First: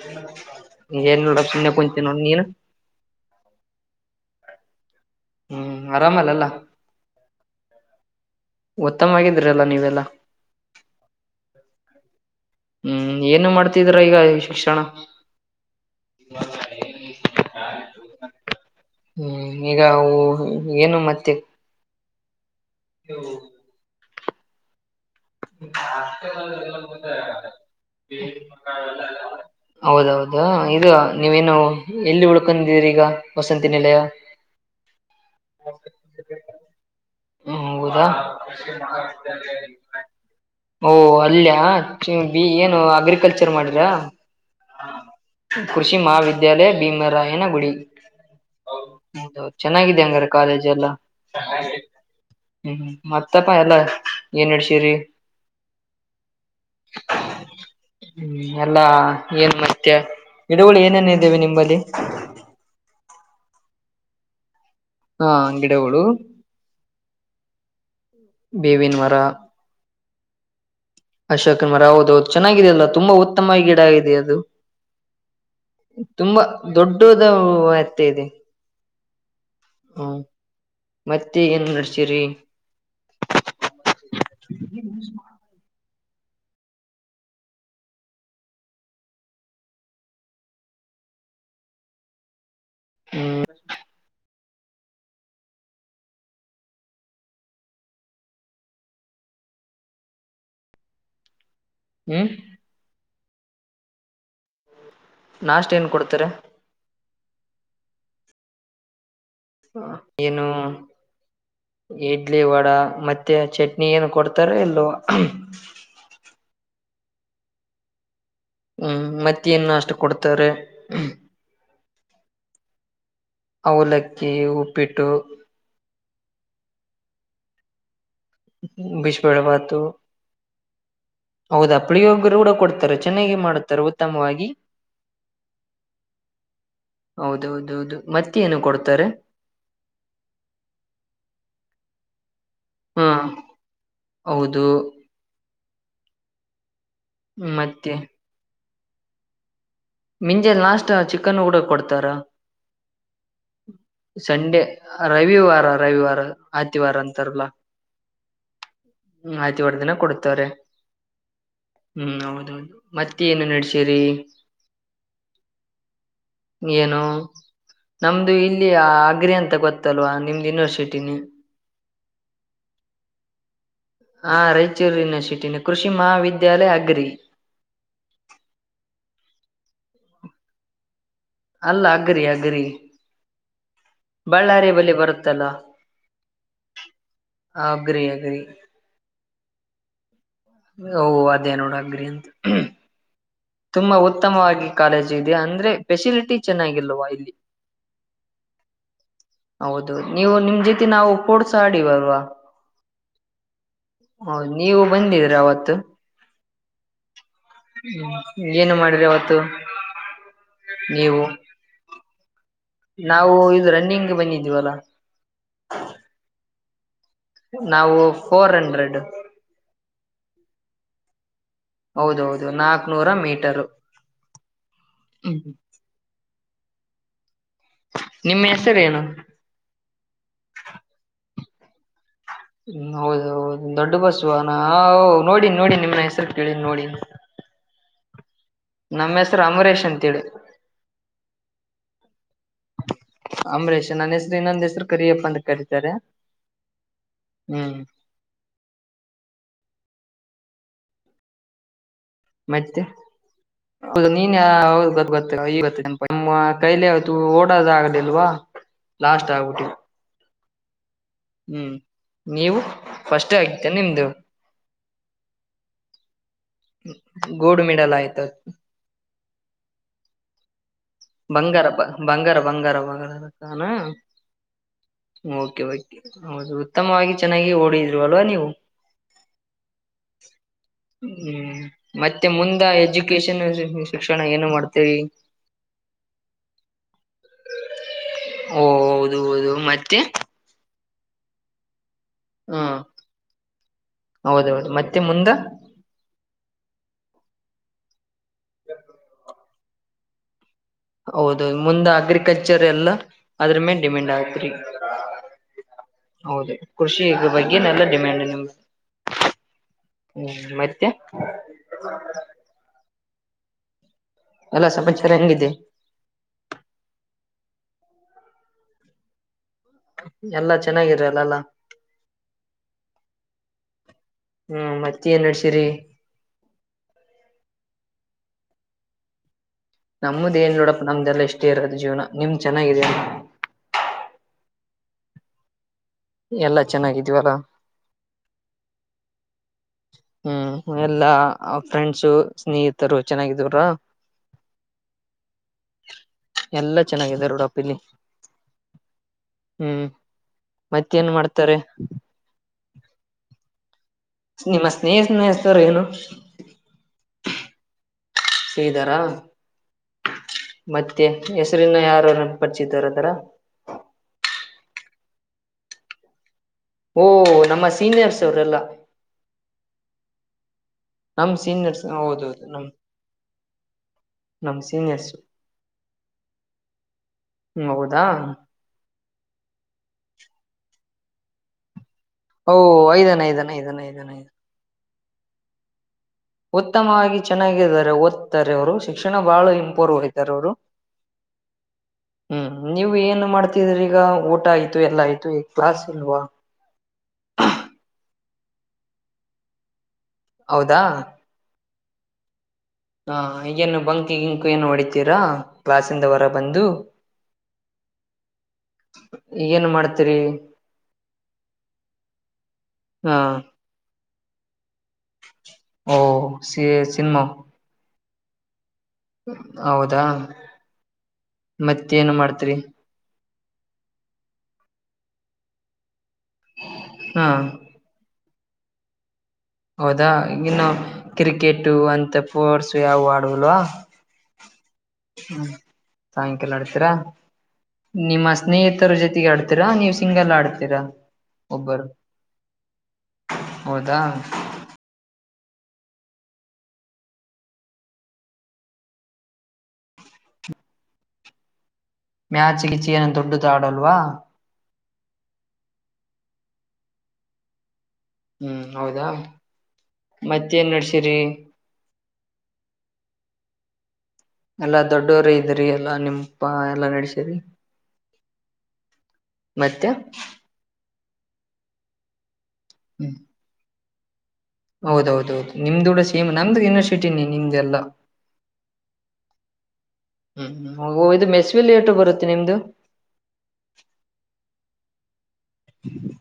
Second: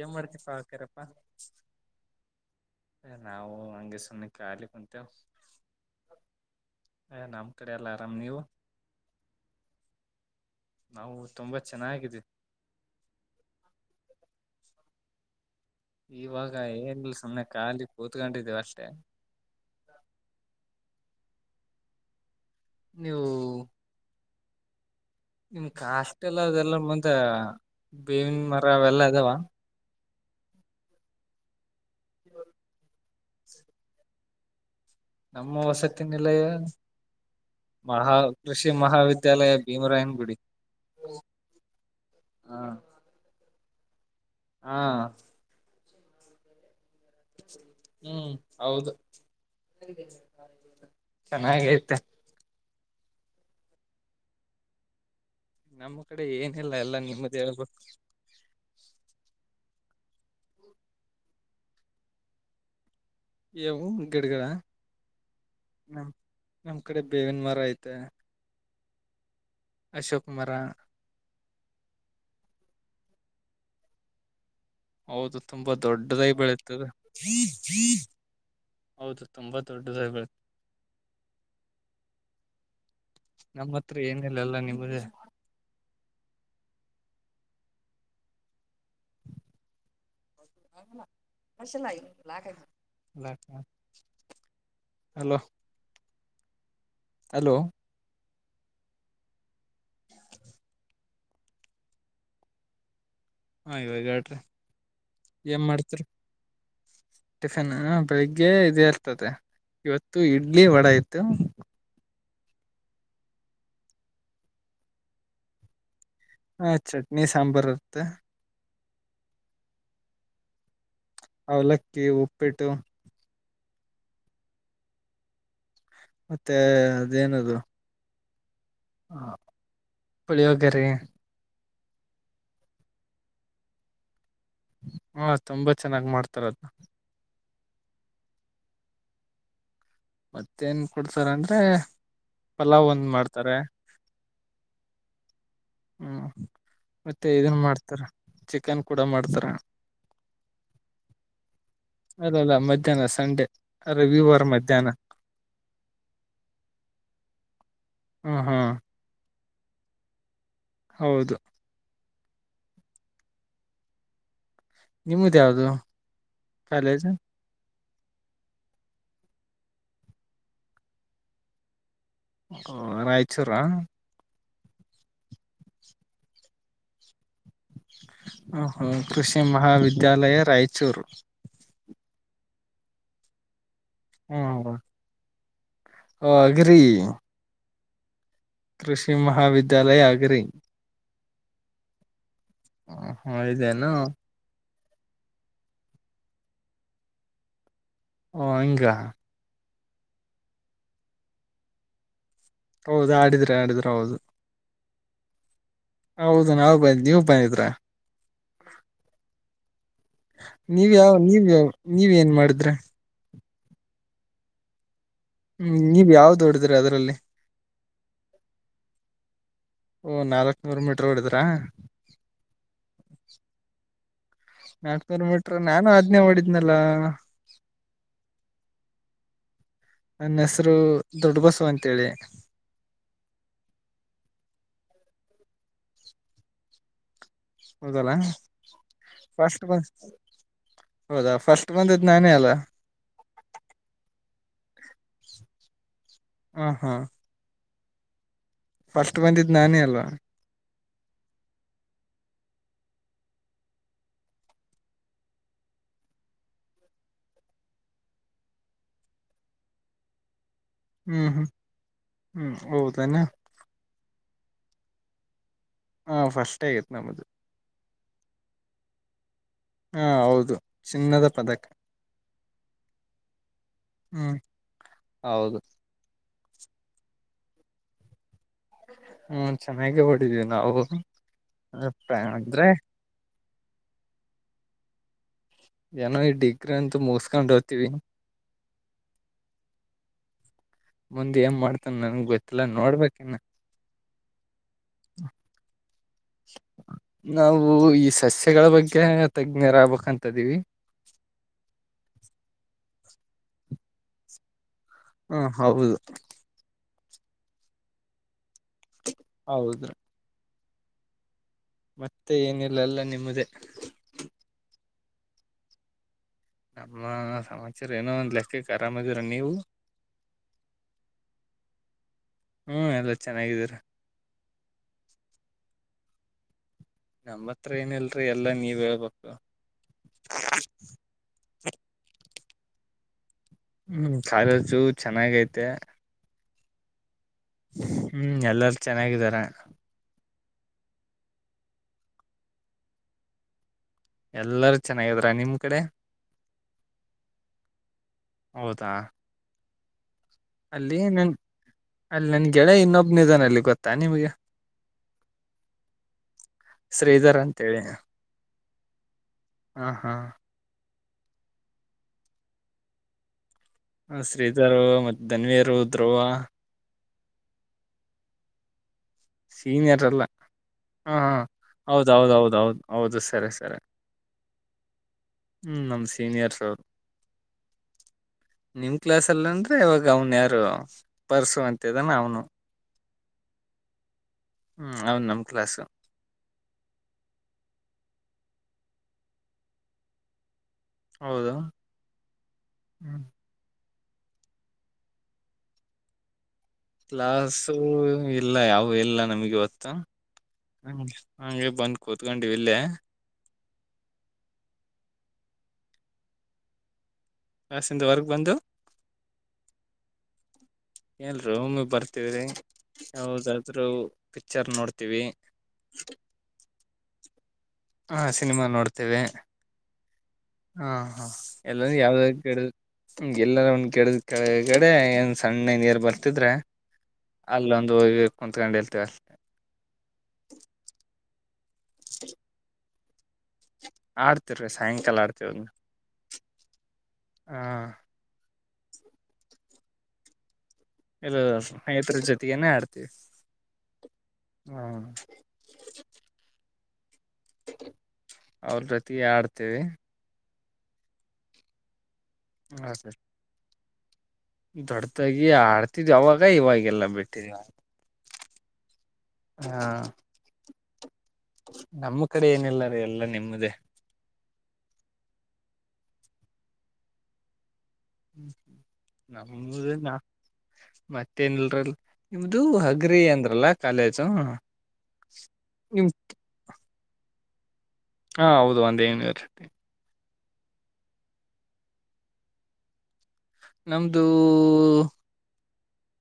ಏನ್ ಮಾಡ್ತಿಪಾ ಅವಕ್ಯಾರಪ್ಪಾ ಎನ್ನ ನೋಡಾತಿಲ್ಲ ಸುಮ್ನೆ ಕುತ್ತಿನಿ ನೋಡ್ ನೀನ. ಕಾಲಿ ಕುಂತಿ ಹ್ಮ್ ಆರಾಮಲ್ಲಲ್ಲ. ತಮ್ಮ ನೀವು. ಉತ್ತಮ ಆಗಿದ್ರಲ್ಲ ನೀವೆಲ್ಲಾ ನಾವು ತುಂಬಾ ಚೆನ್ನಾಗಿದ್ದೀವಿ ಹ್ಮ್ ಏನು ಮಾಡ್ ತ್ತಿದೀರಾ ಈಗ ಶಿಕ್ಷಣ. ಇವಾಗ ಏನ್ ಇಲ್ಲ ಸುಮ್ಮನೆ ಖಾಲಿ ಕೂತ್ಕೊಂಡು ಇದ್ದೀವಿ ಅಷ್ಟೆ. ಹ್ಮ್ ಈಗ ಹ್ಮ್ ಏನು ಮತ್ತೆ. ನೀವು. ನಿಮ್ ನಿಮ್ಮ ಹಾಸ್ಟೆಲ್ ಅದೆಲ್ಲ ಎಲ್ಲಾ ಮುಂದ ಬೇವಿನ ಬೇವಿನ ಅವೆಲ್ಲ ಮರ ಅದಾವ ಅವೆಲ್ಲಾ ಇದಾವ ಏನ, ಹೌದುದು. ಹ್ಮ್ ಅದು ಇದು ನೀವೇನು ಎಲ್ಲಿ ಉಳ್ಕೊಂಡೀರಿ ಈಗ. ವಾಸಂತಿ ನಿಲಯ. ನಮ್ಮ ವಸತಿ ನಿಲಯ ಹೌದಾ ಮಹಾ ಕೃಷಿ ಮಹಾವಿದ್ಯಾಲಯ ಭೀಮರಾಯನ್ ಗು ಓ ಅಲ್ಯಾ ಹಾ ಏನು ಅಗ್ರಿಕಲ್ಚರ್ ಮಾಡ್ ರಾ. ಹಾ. ಕೃಷಿ ಮಹಾವಿದ್ಯಾಲಯ ಭೀಮರಾಯನಗುಡಿ. ಹ್ಮ್ ಹೌದು ಹೌದು ಚೆನ್ನಾಗಿದೆ ಅಂಗಾರ ಕಾಲೇಜ ಎಲ್ಲಾ. ಚೆನ್ನಾಗೈತೆ ಹ್ಮ್ ಹ್ಮ ಮತ್ತಪ್ಪ ಎಲ್ಲಾ ಏನ್ ನಡ್ಸ್ರರಿ. ನಮ್ಮ ಕಡೆ ಏನಿಲ್ಲ ಎಲ್ಲಾ ನಿಮ್ಮದೇ ಹೇಳಬೇಕು. ಮತ್ಯ ಗಿಡಗಳು ಏನೇನೇ ಇದಾವೆ ನಿಮ್ಮ ಅಲ್ಲಿ. ಎ ಹೋಮ್ ಗಿಡಗಳ್ ಹಾ. ಹಾ ನ ಗಿಡಗಳು ನಮ್ಮ್ ಕಡೆ ಬೇವಿನ ಮರ ಐತ. ಮತ್ತೆ. ಬೇವಿನ ಮರ. ಅಶೋಕ್ ಮರ. ಅಶೋಕ್ ಮರ ಹೌದೌದು ಚೆನ್ನಾಗಿದೆಯಲ್ಲ ತುಂಬಾ ಉತ್ತಮ ಗಿಡ ಆಗಿದೆ ಅದು. ಹೌದು ತುಂಬಾ ದೊಡ್ಡದಾಗಿ ತುಂಬಾ ಬೆಳತದ್ ದೊಡ್ಡದ ಎತ್ತ ಇದೆ ಹೌದು ತುಂಬಾ ದೊಡ್ಡದಾಗಿ ಹ್ಮ ಬೆಳತ್ ಮತ್ತೆ ಏನ್ ನಡ್ಸಿರಿ ನಮ್ಮ ಹತ್ರ ಏನಿಲ್ಲ ಅಲ್ಲ ನಿಮ್ದೇ. ಹ್ಮ್ [unintelligible] [inaudible] ಹಲೋ. ಹಲೋ. ಹ್ಮ್. ಹಾ ಇವಾಗ ಹೇಳ್ಟ್ರಿ. ನಾಷ್ಟೇನ್ ಕೊಡ್ತಿರ. ಟಿಫಿನಾ ಬೆಳಿಗ್ಗೇ ಇದ ಇರ್ತ್ ತ್ತದೆ ಇವತ್ತು ಏನು ಇಡ್ಲಿ ವಡ ಇತ್ತು. ಇಡ್ಲಿ ವಡ ಮತ್ತೆ ಚಟ್ನಿ ಏನು ಕೊಡ್ತಾರೋ ಇಲ್ಲೋ. [unintelligible] ಆ ಚಟ್ನಿ ಸಾಂಬಾರ್ ಇರ್ತ್ತೆ. ಹ್ಮ್ ಮತ್ತೇನ್ ನಾಷ್ಟ ಕೊಡ್ತಾರೆ. ಅವಲಕ್ಕಿ ಉಪ್ಪಿಟ್ಟು. ಅವಲಕ್ಕಿ ಉಪ್ಪಿಟ್ಟು. ಮತ್ತೆ ಅದೇನದು. ಬಿಸ್ಬೇಳೆ ಭಾತು. ಪುಳಿಯೋಗರೆ ಹೌದಪ್ಪ. ಪುಳ್ಯೋಗ್ರಿ ಕೂಡ ಕೊಡ್ತಾರೆ ಚೆನ್ನಾಗಿ ಮಾಡುತ್ತಾರೆ ಉತ್ತಮವಾಗಿ. ಹಾ ತುಂಬಾ ಚೆನ್ನಾಗ್ ಮಾಡ್ತಾರದ್ನ. ಹೌದೌದೌದು ಮತ್ತೆ ಏನು ಕೊಡ್ತರೆ. ಮತ್ತೇನ್ ಕೊಡ್ತಾರಂದ್ರೆ. ಪಲಾವ್ ಹಾ ಒಂದ್ ಮಾಡ್ತಾರೆ. ಹೌದು ಹ್ಮ್. ಮತ್ತೆ ಇದನ್ ಮತ್ತೆ ಮಾಡ್ತರೆ ಚಿಕ್ ಚಿಕ್ಕನ್ ಕೂಡ ಮಾಡ್ತರೆ. ಮಿಂಜೆ ಲಾಸ್ಟ್ ಚಿಕನ್ ಹೂಡ ಕೊಡ್ತಾರ. ಅಲ್ಲಲ್ಲ ಮಧ್ಯಾಹ್ನ ಸಂಡೆ ರವಿವಾರ ಸಂಡೆ ಮಧ್ಯಾಹ್ನ ರವಿವಾರ ರವಿವಾರ ಆತಿವಾರ ಅಂತಾರಲ್ಲಾ. ಹ್ಮ್ ಹ್ಮ್. ಹ್ಮ್ ಆಯ್ತಿವಾರ್ ದಿನ ಕೊಡ್ತಾರೆ. ಹೌದು. ಹ್ಮ್ ಹೌದೌದು ಮತ್ತ್ ಏನ ನಡ್ಶಿರೀ. ನಿಮ್ದ್ ಯಾವ್ದು ಏನು ಕಾಲೇಜ. ನಮ್ದು ಇಲ್ಲಿ ಆಗ್ರಿ ಅಂತ ಗೊತ್ತಲ್ವಾ ನಿಮ್ದ್ ಯೂನಿವರ್ಸಿಟಿನೇ. ಹ ರಾಯಚೂರಾ. ಹಾ ರಾಯಚೂರು ಯೂನಿವರ್ಶಿಟಿನೆ ಕೃಷಿ ಮಹಾವಿದ್ಯಾಲಯ ಅಗ್ರಿ. ಹ ಹ ಕೃಷಿ ಮಹಾವಿದ್ಯಾಲಯ ರಾಯಚೂರು. ಅಲ್ಲ ಅಗ್ರಿ ಅಗ್ರಿ. ಹ್ಮ್ ಬಳ್ಳಾರಿಯ ಬಲಿ ಬರುತ್ತಲ್ಲ ಅಗ್ರಿ ಆ ಗ್ರಿ ಅಗ್ರಿ. ಕೃಷಿ ಮಹಾವಿದ್ಯಾಲಯ ಆಗ್ರಿ. ಓ ಅದೇ ನೋಡ ಅಗ್ರಿ ಅಂತ [unintelligible] ಹ ಇದೇನು ತುಂಬಾ ಉತ್ತಮವಾಗಿ. ಕಾಲೇಜ್ ಇಯ್ದಾ ಅಂದ್ರೆ ಫೆಸಿಲಿಟಿ ಚೆನ್ನಾಗಿಲ್ವಾ ಇಲ್ಲಿ. ಓ ಹಂಗಾ. ಹೌದು ನೀವು ನಿಮ್ ಜೊತಿ ನಾವು ಪೋಡ್ಸ್ ಆಡೀವ್ ಅಲ್ವಾ? ಹೌದು ಆಡಿದಿರಾ ಆಡಿದೀರ ಹೌದು. ಬಂದಿದ್ರ ಅವತ್ತು? ಹೌದು ನಾವು ಬಂದ್ ನೀವ್ ಬಂದಿದ್ರ ಹ್ಮ್ ಏನು ಮಾಡಿರಿ ಅವತ್ತು ನೀವ್ ಯಾವ ನೀವು? ನೀವ್ ಯಾವ ನೀವ್ ಏನ್ ಮಾಡಿದ್ರೆ ನಾವು ಇದು ರನ್ನಿಂಗ್ ಬಂದಿದ್ವಲ್ಲ ಹ್ಮ್ ನೀವ ಯಾವ್ದ ಓಡುದ್ ದ್ರಿ ಅದ್ರಲ್ಲಿ ನಾವು ಫೋರ್ ಹಂಡ್ರೆಡ್ ಹೂಂ ನಾಲಕ್ ನೂರ್ ಮೀಟರ್ ಓಡಿದ್ರ? ತ ಹೌದೌದು ನಾಕ್ನೂರ ಮೀಟರು ನಾಕ್ನೂರ್ ಹ್ಮ್ ಮೀಟ್ರು ನಾನು ಆದ್ನೇ ಓಡಿದ್ನಲ್ಲಾ ನಿಮ್ಮ ಹೆಸರೇನು ನನ್ ಹೆಸರು ದೊಡ್ ಬಸ್ ತು ಅಂತೇಳಿ. ಹ್ಮ್ ಹೌದ್ ಹೌದು ದೊಡ್ಡ ಬಸ್ವನ ಅ ಓ ನೋಡಿನ್ ನೋಡಿನ್ ನಿಮ್ನ ಹೆಸರು ಕೇಳಿನ್ ನೋಡಿನ್ ಹೌದಲ್ಲಾ? ನಮ್ ಹೆಸರು ಅಂಬರೀಷ್ ಅಂತೇಳಿ. ಹೌದಾ ಫಸ್ಟ್ ಬಂದಿದ್ ನಾನೇ ಅಲ್ಲ ಅಂಬರೀಷ ನನ್ ಹೆಸ್ ರ್ ಇನ್ನೊಂದ್ ಹೆಸರು ಕರಿಯಪ್ಪ ಅಂತ ಕರೀತಾರೆ. ಹಾಂ ಹಾಂ ಹ್ಮ್ ಫಸ್ಟ್ ಬಂದಿದ್ ನಾನೇ ಅಲ್ವಾ? ಮತ್ತೆ, ಹೌದು ನೀನ್ ಯಾವ್ ಹೌದ್ ಗೊತ್ ಗೊತ್ತು ಈಗ್ ಗೊತ್ತು ನೆನ್ಪ್ ಆಯ್ತು ನಿಮ್ಮ ಕೈಲಿ ಆವತು ಓಡದ ಆಗಲಿಲ್ವಾ ಲಾಸ್ಟ್ ಆಗ್ಬಿಟ್ವಿ. ಹ್ಮ್ ಹ್ಮ್ ನೀವು? ಹೌದೇನಾ ಫರ್ಸ್ಟೇ ಆಗಿತ್ತೇನ್ ನಿಮ್ದು? ಹಾಂ ಫಸ್ಟೆ ಆಯತ್ ನಮ್ಮದು. ತ ಹಾಂ ಹೌದು. ಚಿನ್ನದ ಪದಕ ಬಂಗಾರ ಬಂಗಾರ ಬಂಗಾರ ಬಂಗಾರ ಅನು ಹ್ಮ್ ಹೌದು ಓಕೆ ಬೈ. ಹೌದು ಉತ್ತಮವಾಗಿ ಚೆನ್ನಾಗಿ ಓಡಿದ್ರು ಅಲ್ವಾ ನೀವು? ಹ್ಮ ಚೆನ್ನಾಗೇ ಓಡಿದೀವಿ ನಾವು ಹ್ಮ್ ಪ್ರ ಅಂದ್ರೆ ಇನ್ನು ಶಿಕ್ಷಣ ಏನು ಮಾಡ್ತೀರಿ? ಏನೋ ಈ ಡಿಗ್ರಿ ಅಂತೂ ಮುಗಿಸಕೊಂಡ್ ಹೋತೀವಿ. ತ್ತೆ ಮುಂದೆ ಏನ್ ಮಾಡ್ ತ ನಂಗ್ ಗೊತ್ತಿಲ್ಲ ನೋಡ್ಬೇಕ್ ಇನ್ನು ಹೌದೌದ್. ಮತ್ತೆ ಮುಂದ? ವೂ ಇಸ್ ಸಸ್ಯಗಳ ಬಗ್ಗೆ ತಜ್ಞರ ಆಗ್ಬೇಕ ಅಂತ ಇದಿವಿ ಹೌದು ಮುಂದ ಅಗ್ರಿಕಲ್ಚರ್ ಎಲ್ಲ ಅದ್ರ ಮೇಲೇ ಡಿಮೆಂಡ್ ಆಗ್ತ್ರಿ ಹಾ ಹೌದು ಕೃಷಿ ಬಗ್ಗೆನೆಲ್ಲ ಡಿಮ್ಯಾಂಡ್ ನಿಮ್ಗೆ ಹೌದು ಹ್ಮ್ ಮತ್ತೆ ಚ್ [unintelligible] ಮತ್ತೆ ಏನಿಲ್ಲ ಎಲ್ಲ ನೀ ಸಮದ [unintelligible] ಎಲ್ಲ ಸಮಚಾರ ಹೆಂಗಿದೆ ನಮ್ಮ ಸಮಾಚಾರ ಏನೋ ಒಂದ್ ಲೆಕ್ಕಕ್ಕೆ ಆರಾಮ ಇದೀರ ನೀವು ಎಲ್ಲಾ ಚೆನ್ನಾಗಿರಲ್ಲಲ್ಲ ಹ್ಮ್ ಎಲ್ಲಾ ಚೆನ್ನಾಗಿದೀರ ಹ್ಮ್ ಮತ್ತ ಏನ್ ನಡ್ಸಿರಿ ನಮ್ಮ ಹತ್ರ ಏನಲ್ರಿ ಎಲ್ಲಾ ನೀವ್ ಹೇಳ್ಬೇಕು ನಮದ್ ಏನ್ ನೋಡಪ್ಪ ನಮ್ದಲ್ಲ ಇಷ್ಟೇ ಇರೋದು ಜೀವನ ನಿಮ್ ಚೆನ್ನಾಗಿದೆ ಹ್ಮ್ ಕಾಲೇಜು ಚೆನ್ನಾಗ ಐತೆ ಎಲ್ಲಾ ಚೆನ್ನಾಗಿದೀವಲ್ಲ ಹ್ಮ್ ಎಲ್ಲಾರ ಚೆನ್ನಾಗಿದಾರ ಹ್ಮ್ ಎಲ್ಲಾ ಫ್ರೆಂಡ್ಸು ಸ್ನೇಹಿತರು ಚೆನ್ನಾಗಿದವ್ರ ಎಲ್ಲಾರ ಚೆನ್ನಾಗಿದ್ರ ನಿಮ್ ಕಡೆ ಎಲ್ಲಾ ಚೆನ್ನಾಗಿದೆ ರೋಡಪ್ಪ ಇಲ್ಲಿ ಹೌದಾ ಹ್ಮ್ ಅಲ್ಲಿ ಮತ್ತೇನ್ ನನ್ ಮಾಡ್ತಾರೆ ಅಲ್ಲಿ ನನ್ ಗೆಳೆಯ ಇನ್ನೊಬ್ಬ ನಿಧನಲ್ಲಿ ಗೊ ನಿಮ್ಮ ಸ್ನೇಹಿತ್ನ್ ಹೆಸರು ಎನು ಶ್ರೀಧರ್ ಅಂತೇಳಿ ಶ್ರೀದರ ಹ ಹಾ ಮತ್ತೆ ಹೆಸರಿನ ಯಾರ ಪಚಿದಾರ ಅದರ ಶ್ರೀಧರು ಮತ್ತ್ ತನ್ವೀರು ಧ್ರುವ ಓಹ ನಮ್ಮ ಸೀನಿಯರ್ಸ್ ಅವರೆಲ್ಲ ಸೀನಿಯರ್ ಅಲ್ಲ ಹಾ ನಮ್ ಹಾ ಸೀನಿಯರ್ಸ್ ಹೌದ್ ಹೌದ್ ಹೌದೌದು ಹೌದ್ ನಮ್ ಹೌದು ಹೌದು ಸರಿ ಸರಿ ನಮ್ ಸೀನಿಯರ್ಸ್ ಹ್ಮ್ ನಮ ಸೀನಿಯರ್ಸ್ ಅವರು ಹ್ಮ್ ಹೌದಾ ನಿಮ್ ಕ್ಲಾಸ್ ಅಲ್ಲಂದ್ರೆ ಅವನ್ ಯಾರು ಪರ್ಸು ಅಂತ ಓ ಐದನೇ ಐದನ ಐದನೆ ಐದನ ಚ್ [inaudible] ಹ್ಮ್ ಹೌದ್ ನಮ ಕ್ಲಾಸ್ ಉತ್ತಮವಾಗಿ ಚೆನ್ನಾಗಿದ್ದಾರೆ ಓದ್ತಾರೆ ಅವರು ಶಿಕ್ಷಣ ಬಹಳ ಇಂಪೋರ್ವ್ ಹಯ್ತಾರೆ ಅವರು ಹೌದು ಹ್ಮ್ ನೀವು ಹ್ಮ್ ಏನು ಮಾಡ್ತಿದೀರಿ ಈಗ ಊಟ ಆಯ್ತು ಎಲ್ಲ ಆಯ್ತು ಈ ಕ್ಲಾಸ್ ಇಲ್ವಾ ಕ್ಲಾಸು ಇಲ್ಲ ಯಾವು ಇಲ್ಲ ನಮ್ಗ ಇವತ್ತು. ಹೌದಾ ಹ ಹಂಗ ಇದ ಬಂದ ಕುಂತ್ಕೊಂಡ್ ಹಾ ಈಗೇನ್ ಬಂಕು ಗಿಂಕು ಏನ್ ಹೊಡಿತೀರಾ ಕ್ಲಾಸ ಇಂದ ಹೊರ ಬಂದು. ಕ್ಲಾಸಿಂದ ಹೊರಗ್ ಬಂದು ಏನ್ ಮಾಡ್ತೀರಿ. ಎಇಲ್ರಿ ಒಮ್ಮಿ ಬರ್ತವ್ರಿ ಹಾ ಯಾವದಾದ್ರು. ಪಿಕ್ಚರ್ ನೋಡ್ ಓ ಸಿ [inaudible] ಹಾ ಸಿನಿಮಾ ನೋಡ್ತ್ ತೇವೆ ಹೌದಾ ಹಾ ಹಾ ಇಲ್ಲಾ ಮತ್ತೇನ್ ಯಾವ್ದರು ಮಾಡ್ತೀರಿ ಗಿಡ್ ಹ ಎಲ್ಲರ ಒಂದ ಕೆಡ ಕೆಗಡೆ ಏನ್ ಸಣ್ಣ ನೀರ್ ಬರ್ ತಿದ್ರ ಹಾ ಅಲ್ಲೊಂದು. ಕೊಂತ್ಕೊಂಡ ಇರ್ತೆವ್ ಅಲ್ಲಿ. ಹೌದಾ ಇನ್ನು. ಕ್ರಿಕ್ ಟು ಅಂತಫೋರ್ಸು ಯಾವ ಆ ಡುಲ್ವಾ. ಆಡ್ತಿವ್ರಿ ಸಾಯಂಕಾಲ ಹ್ಮ ಆಡ್ತೇವ ಸಾಯಂಕಾಲ ಆಡ್ತೀರಾ ಹ ನಿಮ್ಮ ಸ್ನೇಹಿತ್ ತರ ಜೊತೆಗೆ ಆಡ್ತೀರಾ ನೀವು ಸಿಂಗಲ್ ಆಡ್ತೀರಾ. ಇಲ್ಲಾ ಒಬ್ಬರು ಸ್ನೇಹಿತರ ಜೊತೆಗನೆೇ ಆಡ್ತೀವಿ ಹೌದಾ ಹ್ಮ. ಅವ್ರ ಜೊತೆಗೆ ಆಡ್ತೇವಿ. ಮ್ಯಾಚ್ ಗಿಚೀನ ದೊಡ್ಡುದ ಆಡಲ. ವಾ. ದೊಡ್ಡದಾಗಿ ಆಡ್ತಿದ್ವಿ ಅವಾಗ ಇವಾಗೆಲ್ಲ ಬಿಟ್ಟಿವ. ಹ್ಮ್ ಹೌದಾ ಮತ್ತೇನ್ ನಡ್ಸಿರಿ. ನಮ್ಮ ಕಡೆ ಏನಿಲ್ಲಾರೀ ಎಲ್ಲ ನಿಮ್ಮ್ದೇ. ಎಲ್ಲಾ ದೊಡ್ಡವ್ರ ಇದ್ರರಿ ಎಲ್ಲಾ ನಿಮಪಾ ಎಲ್ಲಾ ನಡಸಿರಿ. ಹ್ಮ ನಮ್ಮ ನಾ. ಮತ್ತೇನಲ್ರಲ್. ನಿಮ್ದು ಹ್ಮ್ ಹಗ್ರಿ ಅಂದ್ರಲ್ಲ. ಕಾಲೇಜ್ ಹೌದೌದೌದು ನಿಮ್ದುೂಡ್ ಸೇಮ್ ನಮ್ದು ಯುನಿವರ್ಸಿಟಿನೆ. ನಿಮ್ದೆಲ್ಲ ಹಾ ಹೌದು ಒಂದೇ ಯೂನಿವರ್ಸಿಟಿ. ಹ್ಮ್ ಹ್ಮ್ ಇದು ಮೆಸ್ವಿಲಿ ಏಟ ಬರುತ್ತೆ ನಿಮ್ದು. ನಮ್ದು ಹ್ಮ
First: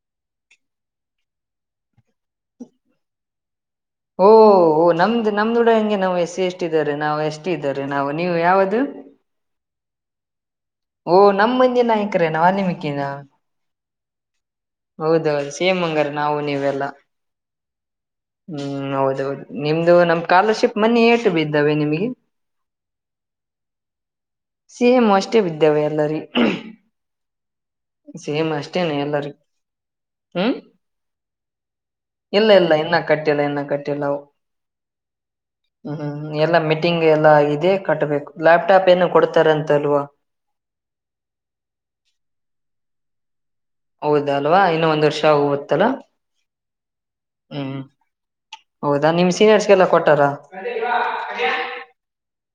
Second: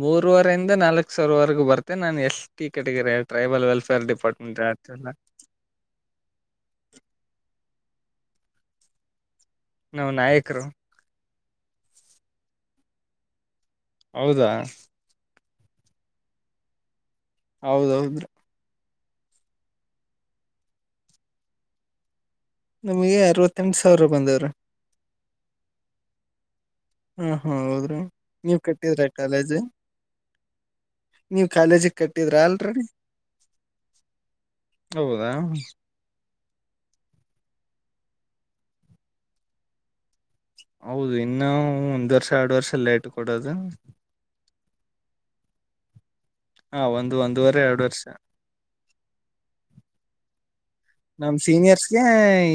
ಮೂರುವರೆ ಇಂದ ನಾಲ್ಕ್ ಸಾವಿರವರೆಗೂ ಬರ್ತೆ ನಾನು S T category tribal well ಓಹ ನಮ್ದ್ ನಮ್ದುಡ ಹೆಂಗೆ ನಾವ್ ಎಸಿ, ಎಸ್ ಟಿ ದವರೆ ನಾವ್ ಎಸ ಟಿ ಇದ್ದಾರ. ನಾವು ನೀವು ಯಾವದು? ನಾವ್ ನಾಯಕರು. ಓಹ ನಮ್ಮ ಮಂದಿ ನಾಯಕರೇನ ವಾಲ್ಮೀಕಿ ನಾ? ಹೌದಾ ಹೌದೌದು. ಸೇಮ ಹಂಗಾರ ನಾವು ನೀವೆಲ್ಲಾ. ಹೌದೌದ್ರಿ. ಅ ನಿಮ್ದು ನಮ್ ಸ್ಕಾಲರ್ಶಿಪ್ ಮನೆ ಏಟು ಬಿದ್ದಾವೆ ನಿಮಗೆ. ನಮಗೆ ಅರವತ್ತ ಎಂಟ ಸಾವಿರ ಬಂದಾವ್ರಿ. ಸೇಮ್ ಅಷ್ಟೇ ಬಿದ್ದವೆ ಅಲ್ಲರಿ. ಹ್ಮ್ ಹ ಹೌದ್ರಿ ನೀವ ಕಟ್ಟಿದ್ರಿ ಎಲ್ಲರಿ ಕಾಲೇಜ್ ಹ್ಮ್ ನೀವ ಕಾಲೇಜಿಗೆ ಕಟ್ಟಿದ್ರ ಇಲ್ಲ ಇಲ್ಲ ಅಲ್ರರೆಡಿ ಇನ್ನ ಕಟ್ಟಿಲ್ಲ ಇನ್ನ ಕಟ್ಟಿಲ್ಲ ಅವು ಹೌದಾ. ಎಲ್ಲಾ ಮೀಟಿಂಗ್ ಎಲ್ಲಾ ಆಗಿದೆ ಕಟ್ಬೇಕು ಲ್ಯಾಪ್ಟಾಪ್ ಏನು ಕೊಡ್ತಾರೆ ಅಂತಲ್ವಾ. ಹೌದು ಇನ್ನುೂ ಒಂದ್ ವರ್ಷ ಎರಡ್ ವರ್ಷಲ್ಲ ಲೇಟ್ ಕೊಡೋದು. ಹೌದ ಅಲ್ವಾ ಇನ್ನ ಒಂದ್ ವರ್ಷ ಹೋಗುತ್ತಲ್ಲಾ. ಹಾ ಒಂದು ಒಂದುವರೆ ಎರಡು ವರ್ಷ ಹೌದಾ ನಿಮ್ ಸೀನಿಯರ್ಸ್ಗೆಲ್ಲ ಕೊಟ್ಟಾರ ನಮ್ಮ ಸೀನಿಯರ್ಸ್ಗೆ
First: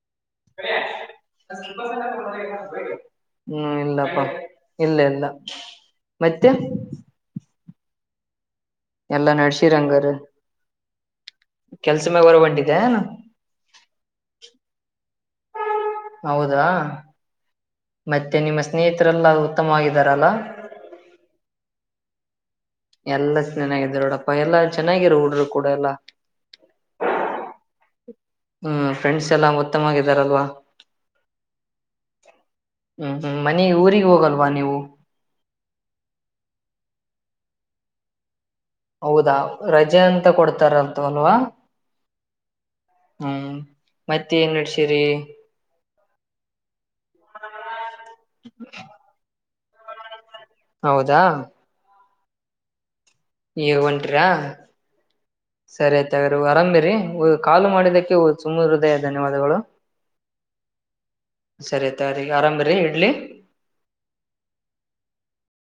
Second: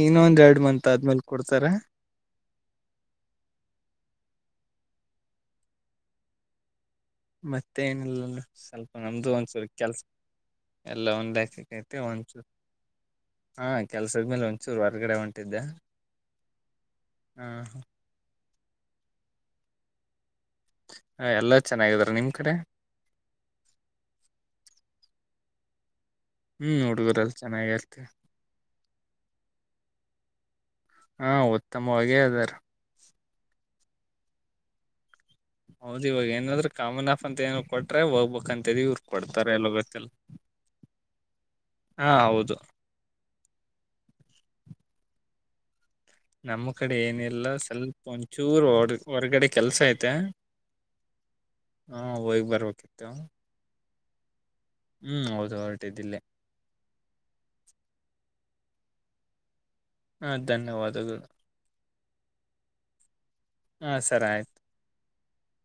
ಇನ್ನೊಂದ್ ಎರಡ್ ಮಂತ್ ಆದ್ಮೇಲ್ ಕೊಡ್ತಾರ ಹ್ಮ್ ಇಲ್ಲಪ್ಪ. ಇಲ್ಲ ಇಲ್ಲ ಮತ್ತೆ. ಮತ್ತೆ ಏನಿಲ್ಲಲ್ಲ. ಸ್ವಲ್ಪ ನಮ್ದು ಎಲ್ಲಾ ಒಂದ್ಸೂರು ಕೆಲ್ಸ ನಡ್ಸಿರಂಗಾರ ಎಲ್ಲ ಒಂದ ಲೆಕ್ಕಕ್ ಐತಿ ಕೆಲ್ಸ ಮ್ಯಾಗ ಹೊರ ಒಂದಸೂರು ಹೊಂಟಿದ್ದೇನ ಹಾ ಕೆಲ್ಸದ್ಮೇಲೆ ಒಂದ್ಸೂರು ಹೊರ್ಗಡೆ ಹೊಂಟ ತ್ತಿದ್ದೆ. ಹೌದಾ ಮತ್ತೆ ನಿಮ್ಮ ಸ್ನೇಹಿತರೆಲ್ಲ ಉತ್ತಮವಾಗಿದ್ದಾರಲ್ಲಾ? ಹ ಎಲ್ಲಾ ಚೆನ್ನಾಗಿದಾರ ನಿಮ್ ಕಡೆ ಎಲ್ಲ ಚೆನ್ನಾಗಿದ್ದಾರ ನೋಡಪ್ಪ ಎಲ್ಲಾ ಚೆನ್ನಾಗಿರು ಹುಡುರು. ಕೂಡ ಎಲ್ಲ. ಹ್ಮ್ ಹುಡುಗರಲ್ ಹ್ಮ್ ಫ್ರೆಂಡ್ಸ್ ಎಲ್ಲ ಉತ್ತಮವಾಗಿ ವಾಗಿದರಲ್ವಾ? ಹಾ ಉತ್ತಮವಾಗೇ ಅದಾರ. ಹ್ಮ್ ಹ್ಮ್ ಮನೆ ಊರಿಗ್ ಹೋಗಲ್ವಾ ನೀವು? ಹೌದ್ ಇವಾಗ ಏನಾದ್ರೂ ಕಾಮನ ಹಾಪ್ ಅಂತ ಏನರಾ ಕೊಟ್ರೆ ಹೋಗ್ಬೇಕಂತ. ಹೌದಾ ರಜೆ ಅಂತ ಕೊಡ್ತಾರಂತವಲ್ವಾ. ಹಾ ಹೌದು. ಹ್ಮ್ ಮತ್ತೆ ಏನ್ ನಡ್ಸಿರಿ. ನಮ್ಮ್ ಕಡೆ ಏನಿಲ್ಲ ಸ್ವಲ್ಪ ಒಂಚೂರು ಹೊಡ್ ಹೊರ್ಗಡೆ. ಕೆಲ್ಸ ಐತೆ. ಹೌದಾ. ಹಾ ಹೊಯಿಗ್ ಬರ್ಬೇಕಿತ್ತು. ನೀವ್ ಒಂಟ್ರಾ. ಹ್ಮ್ ಹೌದು ಸರಿ ಹೊರಟಿದ್ದಿಲ್ಲೇ ಆಯ್ತ್ರ ಅರಾಮಿರಿ ಕಾಲು ಮಾಡಿದಕ್ಕೆ ಒ ಸ್ವ ತುಮ್ಮು ಹೃದಯ ಧನ್ಯವಾದಗಳು. ಹಾ ಧನ್ಯವಾದಗಳು ತಗರಿ ಅರಾಮಿರಿ ಇಡ್ಲಿ. ಹಾ ಸರ್ ಆಯ್ತು.